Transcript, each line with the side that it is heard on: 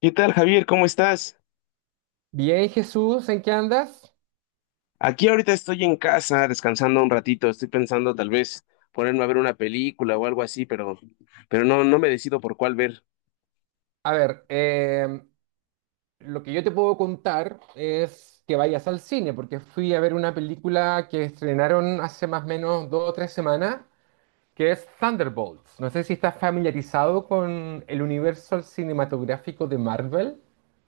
left: ¿Qué tal, Javier? ¿Cómo estás?
right: Bien, Jesús, ¿en qué andas?
left: Aquí ahorita estoy en casa descansando un ratito. Estoy pensando tal vez ponerme a ver una película o algo así, pero no me decido por cuál ver.
right: A ver, lo que yo te puedo contar es que vayas al cine, porque fui a ver una película que estrenaron hace más o menos dos o tres semanas, que es Thunderbolts. No sé si estás familiarizado con el universo cinematográfico de Marvel,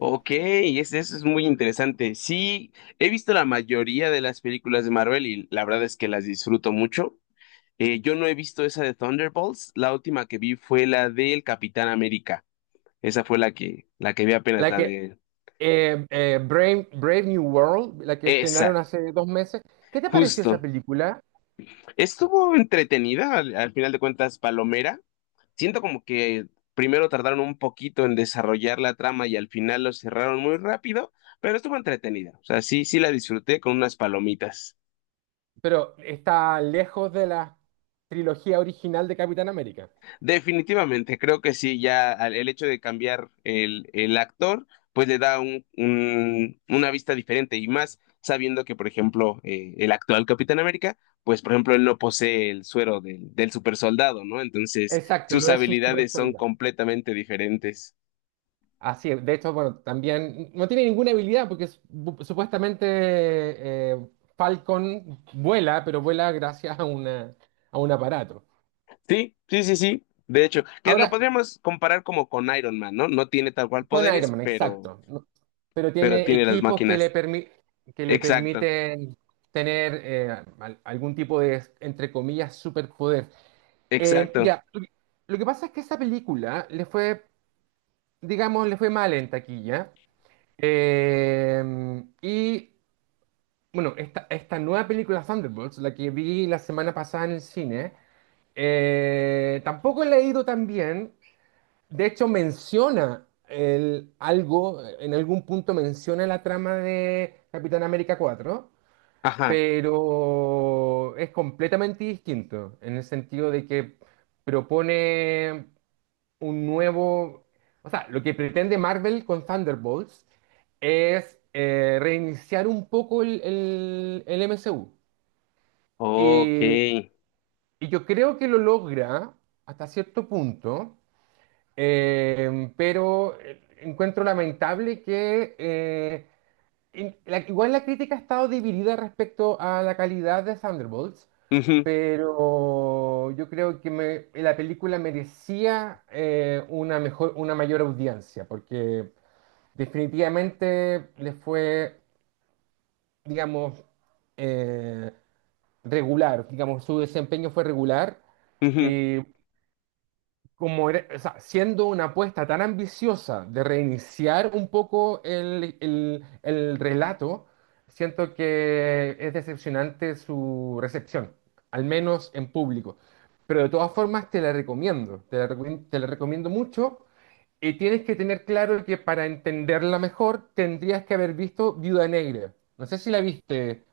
left: Ok, eso es muy interesante. Sí, he visto la mayoría de las películas de Marvel y la verdad es que las disfruto mucho. Yo no he visto esa de Thunderbolts. La última que vi fue la del Capitán América. Esa fue la que vi apenas,
right: la
left: la
right: que
left: de
right: Brave New World, la que estrenaron
left: esa,
right: hace dos meses. ¿Qué te pareció esa
left: justo.
right: película?
left: Estuvo entretenida, al final de cuentas, Palomera siento como que primero tardaron un poquito en desarrollar la trama y al final lo cerraron muy rápido, pero estuvo entretenida. O sea, sí, sí la disfruté con unas palomitas.
right: Pero está lejos de la trilogía original de Capitán América.
left: Definitivamente, creo que sí, ya el hecho de cambiar el, actor, pues le da una vista diferente y más sabiendo que, por ejemplo, el actual Capitán América, pues, por ejemplo, él no posee el suero del super soldado, ¿no? Entonces,
right: Exacto,
left: sus
right: no es un super
left: habilidades son
right: soldado.
left: completamente diferentes.
right: Así es. De hecho, bueno, también no tiene ninguna habilidad porque supuestamente eh, Falcon vuela, pero vuela gracias a a un aparato.
left: Sí, sí, sí, sí. De hecho, que lo
right: Ahora,
left: podríamos comparar como con Iron Man, ¿no? No tiene tal cual
right: con Iron
left: poderes,
right: Man,
left: pero,
right: exacto. Pero
left: pero sí,
right: tiene
left: tiene las
right: equipos que
left: máquinas.
right: que le
left: Exacto,
right: permiten tener algún tipo de, entre comillas, superpoder. Eh,
left: exacto.
right: ya, lo que lo que pasa es que esa película le fue mal en taquilla. Eh, y Bueno, esta nueva película Thunderbolts, la que vi la semana pasada en el cine, tampoco la he ido tan bien. De hecho, en algún punto menciona la trama de Capitán América 4,
left: Ajá.
right: pero es completamente distinto en el sentido de que propone un nuevo... O sea, lo que pretende Marvel con Thunderbolts es reiniciar un poco el MCU.
left: Ok.
right: Y, y yo creo que lo logra hasta cierto punto, encuentro lamentable que igual la crítica ha estado dividida respecto a la calidad de Thunderbolts,
left: Ujú,
right: pero yo creo que la película merecía una mayor audiencia, porque definitivamente digamos, eh, regular, digamos, su desempeño fue regular.
left: ujú.
right: eh, o sea, siendo una apuesta tan ambiciosa de reiniciar un poco el relato, siento que es decepcionante su recepción, al menos en público. Pero de todas formas te la recomiendo mucho. Y tienes que tener claro que para entenderla mejor tendrías que haber visto Viuda Negra. No sé si la viste.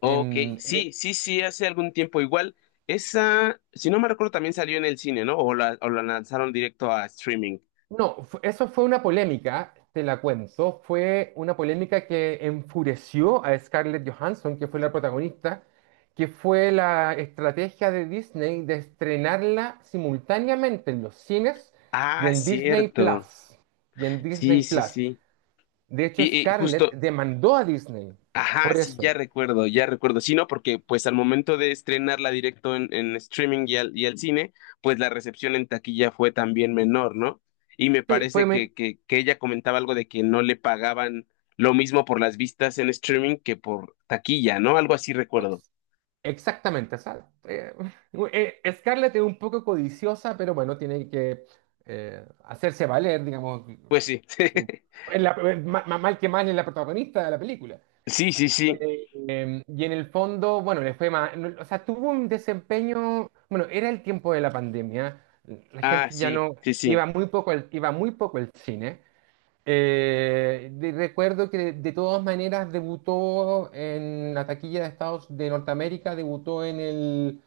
left: Ok, sí, sí, sí, hace algún tiempo igual. Esa, si no me recuerdo, también salió en el cine, ¿no? O la lanzaron directo a streaming.
right: No, eso fue una polémica, te la cuento. Fue una polémica que enfureció a Scarlett Johansson, que fue la protagonista, que fue la estrategia de Disney de estrenarla simultáneamente en los cines y
left: Ah,
right: en Disney
left: cierto.
right: Plus. Y en
left: Sí,
right: Disney
left: sí,
right: Plus.
left: sí.
right: De hecho,
left: Y
right: Scarlett
left: justo.
right: demandó a Disney
left: Ajá,
right: por
left: sí,
right: eso.
left: ya recuerdo, ya recuerdo. Sí, no, porque pues al momento de estrenarla directo en, streaming y al cine, pues la recepción en taquilla fue también menor, ¿no? Y me
right: Sí,
left: parece
right: fue me-
left: que ella comentaba algo de que no le pagaban lo mismo por las vistas en streaming que por taquilla, ¿no? Algo así recuerdo.
right: Exactamente, o sea, Scarlett es un poco codiciosa, pero bueno, tiene que hacerse valer, digamos,
left: Pues sí,
right: su, es la- ma- ma- mal que mal es la protagonista de la película.
left: sí, sí, sí.
right: Y en el fondo, bueno, le fue más, no, o sea, tuvo un desempeño, bueno, era el tiempo de la pandemia, la
left: Ah,
right: gente ya
left: sí,
right: no,
left: sí, sí.
right: iba muy poco iba muy poco al cine, recuerdo que de todas maneras debutó en la taquilla de Estados de Norteamérica, debutó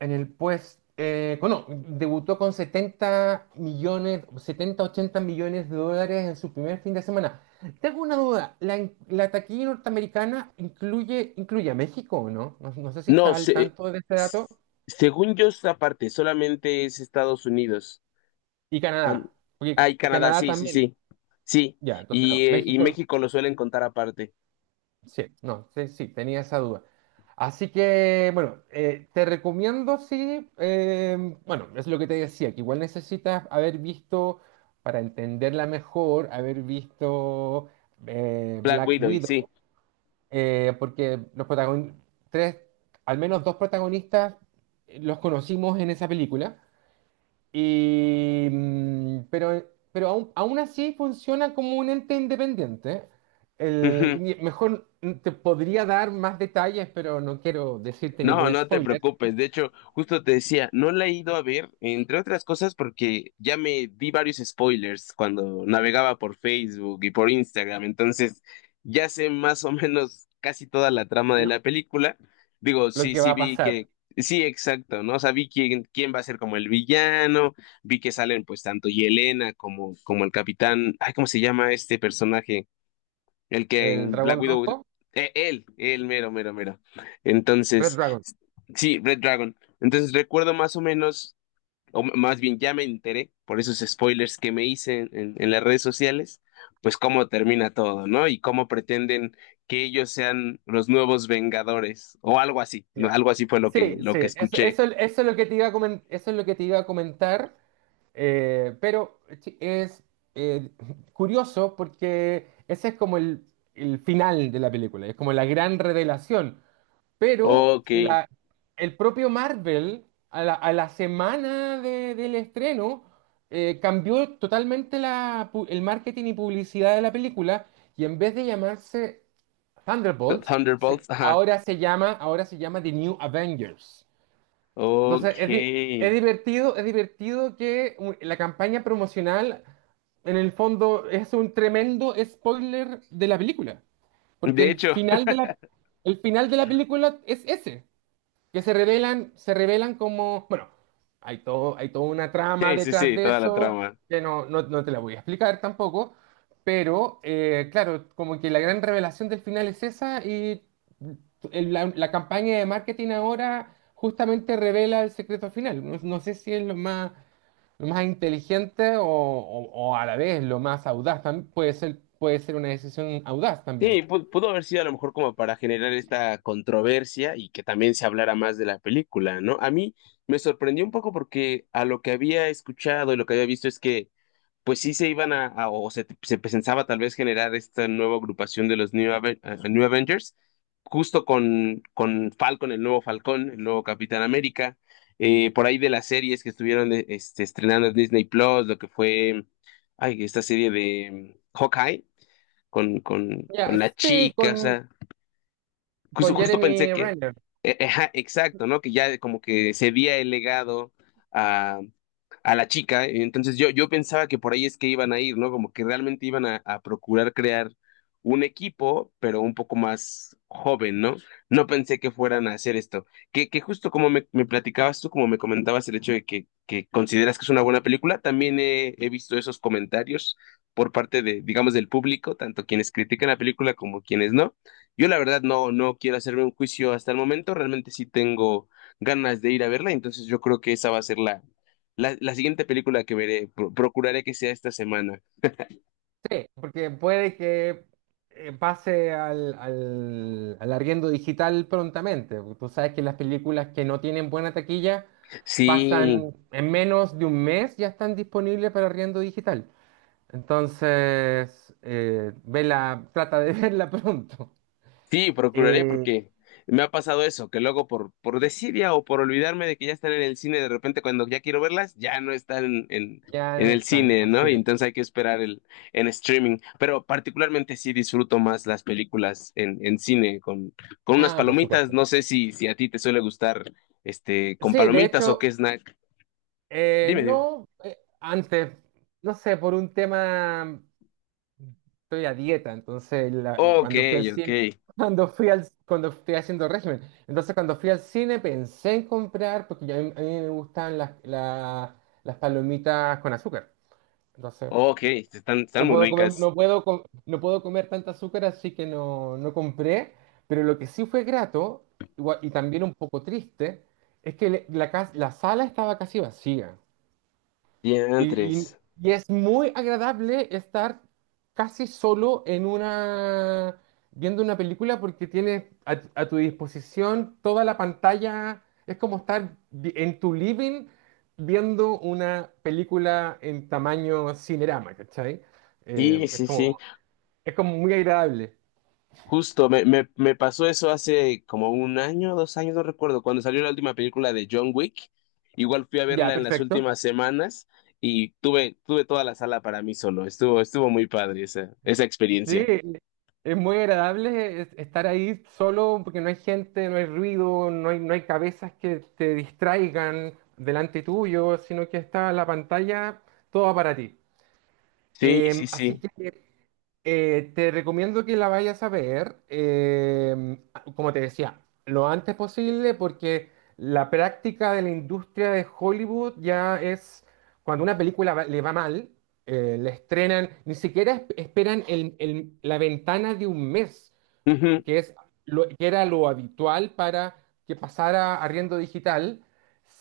right: en el pues, bueno, debutó con 70 80 millones de dólares en su primer fin de semana. Tengo una duda, ¿ la taquilla norteamericana incluye, incluye a México o no? No, no sé si
left: No,
right: está al tanto de este dato.
left: s- según yo, esta parte solamente es Estados Unidos.
right: Y
left: Ay,
right: Canadá, porque
left: Ah, y Canadá,
right: Canadá
left: sí, sí,
right: también.
left: sí. Sí.
right: Ya, entonces no,
left: Y
right: México.
left: México lo suelen contar aparte.
right: Sí, no, sí, sí, tenía esa duda. Así que, bueno, te recomiendo, sí, bueno, es lo que te decía, que igual necesitas haber visto, para entenderla mejor, haber visto
left: Black
right: Black
left: Widow, y sí.
right: Widow, porque los protagonistas, tres, al menos dos protagonistas, los conocimos en esa película. Y, mm, pero aún así funciona como un ente independiente. El,
left: Ujú.
right: ni- Mejor mm, te podría dar más detalles, pero no quiero decirte
left: No,
right: ningún
left: no te
right: spoiler.
left: preocupes. De hecho, justo te decía, no la he ido a ver, entre otras cosas, porque ya me vi varios spoilers cuando navegaba por Facebook y por Instagram. Entonces, ya sé más o menos casi toda la trama de
right: Lo,
left: la película. Digo,
right: lo
left: sí,
right: que
left: sí
right: va a
left: vi
right: pasar.
left: que, sí, exacto, ¿no? O sea, vi quién va a ser como el villano, vi que salen pues tanto Yelena como, el capitán, ay, ¿cómo se llama este personaje? El que
right: El
left: en Black
right: dragón
left: Widow,
right: rojo,
left: él, mero, mero, mero.
right: Red
left: Entonces,
right: Dragon.
left: sí, Red Dragon. Entonces recuerdo más o menos, más bien ya me enteré por esos spoilers que me hice en las redes sociales, pues cómo termina todo, ¿no? Y cómo pretenden que ellos sean los nuevos Vengadores o algo así, ¿no?
right: Ya.
left: Algo así fue lo
right: Sí,
left: que, lo
right: sí,
left: que escuché.
right: eso es lo que te iba a comen- eso es lo que te iba a comentar, pero chi- es eh, curioso porque ese es como el final de la película, es como la gran revelación. Pero
left: Ok,
right: la, el propio Marvel, a la semana del estreno, cambió totalmente la pu- el marketing y publicidad de la película y en vez de llamarse Thunderbolts,
left: Thunderbolts, ajá.
right: ahora se llama The New Avengers. Entonces,
left: Ok.
right: es, di- es divertido que la campaña promocional, en el fondo, es un tremendo spoiler de la película. Porque
left: De hecho,
right: el final de la película es ese que se revelan como, bueno, hay toda una trama
left: sí, sí,
right: detrás
left: sí,
right: de
left: toda la
right: eso
left: trama.
right: que no te la voy a explicar tampoco, pero claro, como que la gran revelación del final es esa y la campaña de marketing ahora justamente revela el secreto final. No, no sé si es lo más inteligente o, o a la vez lo más audaz, puede ser una decisión audaz también.
left: Sí, pudo haber sido a lo mejor como para generar esta controversia y que también se hablara más de la película, ¿no? A mí me sorprendió un poco porque a lo que había escuchado y lo que había visto es que pues sí se iban o se pensaba tal vez generar esta nueva agrupación de los New Avengers, justo con, Falcon, el nuevo Falcón, el nuevo Capitán América, por ahí de las series que estuvieron estrenando en Disney Plus, lo que fue, ay, esta serie de Hawkeye con
right: Ya,
left: la
right: sí,
left: chica, o sea, Justo,
right: con
left: justo pensé
right: Jeremy
left: que,
right: Renner.
left: ajá, exacto, ¿no? Que ya como que se había el legado a, a la chica, y entonces yo pensaba que por ahí es que iban a ir, ¿no? Como que realmente iban a procurar crear un equipo, pero un poco más joven, ¿no? No pensé que fueran a hacer esto. Que justo como me platicabas tú, como me comentabas el hecho de que consideras que es una buena película, también he visto esos comentarios por parte de, digamos, del público, tanto quienes critican la película como quienes no. Yo la verdad no quiero hacerme un juicio hasta el momento, realmente sí tengo ganas de ir a verla, entonces yo creo que esa va a ser la siguiente película que veré, procuraré que sea esta semana.
right: Porque puede que pase al arriendo digital prontamente. Tú sabes que las películas que no tienen buena taquilla
left: Sí,
right: pasan en menos de un mes, ya están disponibles para arriendo digital. Entonces, vela, trata de verla pronto.
left: Sí, procuraré
right: Eh,
left: porque me ha pasado eso, que luego por desidia o por olvidarme de que ya están en el cine, de repente cuando ya quiero verlas, ya no están en,
right: ya
left: en
right: no
left: el
right: están,
left: cine,
right: así
left: ¿no? Y
right: es.
left: entonces hay que esperar el, en streaming. Pero particularmente sí disfruto más las películas en, cine con unas
right: Ah, por
left: palomitas.
right: supuesto.
left: No sé si a ti te suele gustar este con
right: Sí, de
left: palomitas o
right: hecho,
left: qué snack.
right: eh,
left: Dime, dime.
right: no, eh, antes, no sé, por un tema estoy a dieta, entonces
left: Ok,
right: cuando fui al
left: ok,
right: cine, cuando fui al, cuando estoy haciendo régimen, entonces cuando fui al cine pensé en comprar, porque a mí me gustan las palomitas con azúcar, entonces
left: ok, están
right: no
left: muy
right: puedo comer,
left: ricas.
right: no puedo comer tanta azúcar, así que no, no compré, pero lo que sí fue grato, y también un poco triste, es que la sala estaba casi vacía. Y,
left: Diantres.
right: y- y es muy agradable estar casi solo en una, viendo una película porque tienes a tu disposición toda la pantalla. Es como estar en tu living viendo una película en tamaño Cinerama, ¿cachai?
left: Sí,
right: Eh, es
left: sí, sí.
right: como, es como muy agradable.
left: Justo, me pasó eso hace como un año, dos años, no recuerdo, cuando salió la última película de John Wick. Igual fui a
right: Ya,
left: verla en las
right: perfecto.
left: últimas semanas y tuve toda la sala para mí solo. Estuvo muy padre esa
right: Sí,
left: experiencia.
right: es muy agradable estar ahí solo porque no hay gente, no hay ruido, no hay cabezas que te distraigan delante tuyo, sino que está la pantalla toda para ti.
left: Sí, sí,
right: Así
left: sí.
right: que te recomiendo que la vayas a ver, como te decía, lo antes posible porque la práctica de la industria de Hollywood ya es cuando una película le va mal, la estrenan, ni siquiera esperan la ventana de un mes
left: Ujú.
right: que es lo, que era lo habitual para que pasara a arriendo digital,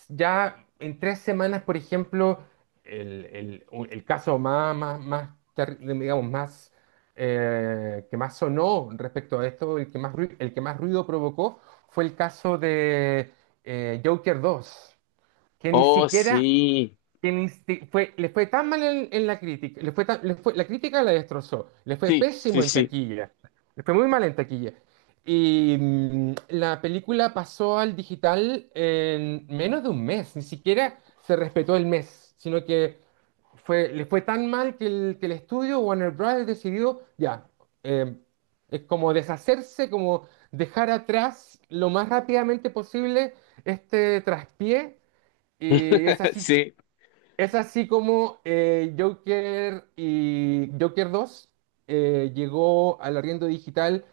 right: ya en tres semanas, por ejemplo, el caso más, más, más digamos, más, que más sonó respecto a esto, el que más ruido, el que más ruido provocó, fue el caso de Joker 2 que ni
left: Oh,
right: siquiera
left: sí.
right: le fue tan mal en la crítica, le fue tan- le fue- la crítica la destrozó, le fue
left: Sí, sí,
right: pésimo en
left: sí.
right: taquilla, le fue muy mal en taquilla. Y mm, la película pasó al digital en menos de un mes, ni siquiera se respetó el mes, sino que le fue tan mal que que el estudio Warner Bros. Decidió ya, eh, es como deshacerse, como dejar atrás lo más rápidamente posible este traspié. Y es así
left: Sí.
right: es así como Joker y Joker 2 llegó al arriendo digital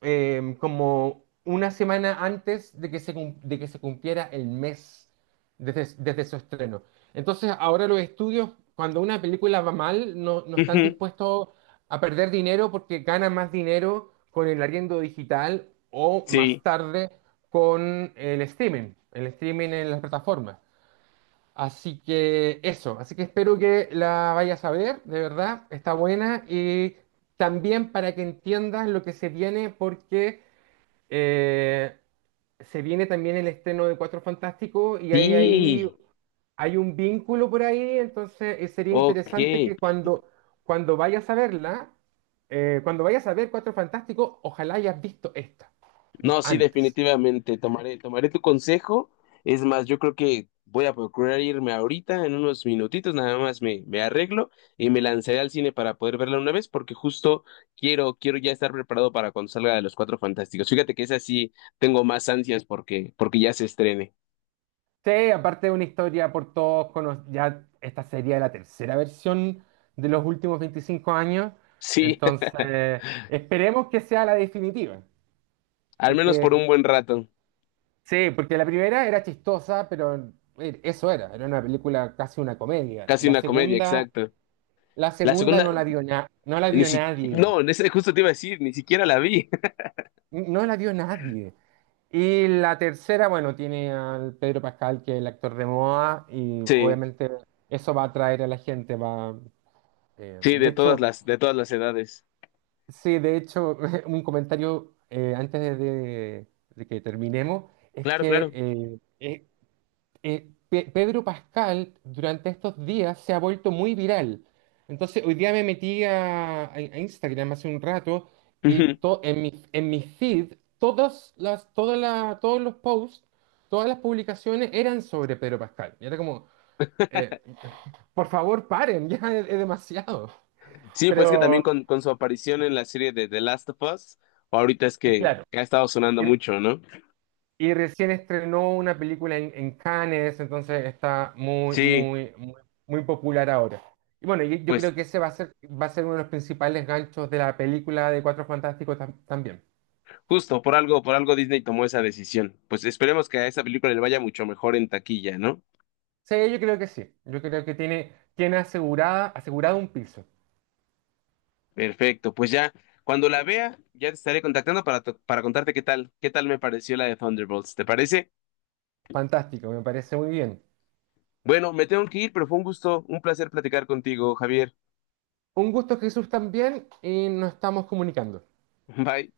right: como una semana antes de que de que se cumpliera el mes desde su estreno. Entonces, ahora los estudios, cuando una película va mal, no, no están
left: Ujú.
right: dispuestos a perder dinero porque ganan más dinero con el arriendo digital o más
left: Sí.
right: tarde con el streaming en las plataformas. Así que eso, así que espero que la vayas a ver, de verdad, está buena y también para que entiendas lo que se viene porque eh, se viene también el estreno de Cuatro Fantásticos y
left: Sí.
right: hay un vínculo por ahí, entonces sería
left: Ok.
right: interesante que cuando vayas a verla, cuando vayas a ver Cuatro Fantásticos, ojalá hayas visto esta
left: No, sí,
right: antes.
left: definitivamente, tomaré, tomaré tu consejo. Es más, yo creo que voy a procurar irme ahorita, en unos minutitos, nada más me arreglo y me lanzaré al cine para poder verla una vez, porque justo quiero ya estar preparado para cuando salga de Los Cuatro Fantásticos. Fíjate que esa sí tengo más ansias porque, porque ya se estrene.
right: Sí, aparte de una historia por todos conocida, ya esta sería la tercera versión de los últimos 25 años,
left: Sí,
right: entonces esperemos que sea la definitiva,
left: al menos por
right: porque
left: un buen rato.
right: sí, porque la primera era chistosa, pero era una película casi una comedia.
left: Casi
right: La
left: una comedia,
right: segunda,
left: exacto. La segunda,
right: no la
left: ni
right: vio
left: si,
right: nadie,
left: no, justo te iba a decir, ni siquiera la vi.
right: no la vio nadie. Y la tercera, bueno, tiene al Pedro Pascal, que es el actor de Moa y
left: Sí,
right: obviamente eso va a atraer a la gente, va. Eh,
left: sí,
right: de
left: de todas
right: hecho,
left: las, de todas las edades.
right: sí, de hecho, un comentario de que terminemos es
left: Claro,
right: que
left: claro.
right: Pedro Pascal durante estos días se ha vuelto muy viral. Entonces, hoy día me metí a Instagram hace un rato y
left: Ujú.
right: en mi feed, todas las, todas la- todos los posts, todas las publicaciones eran sobre Pedro Pascal. Y era como, eh, por favor, paren, ya es demasiado.
left: Sí, pues que también
right: Pero,
left: con su aparición en la serie de The Last of Us, ahorita es que
right: claro.
left: ha estado sonando mucho, ¿no?
right: Y recién estrenó una película en Cannes, entonces está
left: Sí,
right: muy popular ahora. Y bueno, y yo
left: pues
right: creo que ese va a ser uno de los principales ganchos de la película de Cuatro Fantásticos también.
left: justo por algo Disney tomó esa decisión. Pues esperemos que a esa película le vaya mucho mejor en taquilla, ¿no?
right: Sí, yo creo que sí. Yo creo que asegurado un piso.
left: Perfecto, pues ya, cuando la vea, ya te estaré contactando para contarte qué tal me pareció la de Thunderbolts, ¿te parece?
right: Fantástico, me parece muy bien.
left: Bueno, me tengo que ir, pero fue un gusto, un placer platicar contigo, Javier.
right: Un gusto, Jesús, también, y nos estamos comunicando.
left: Bye.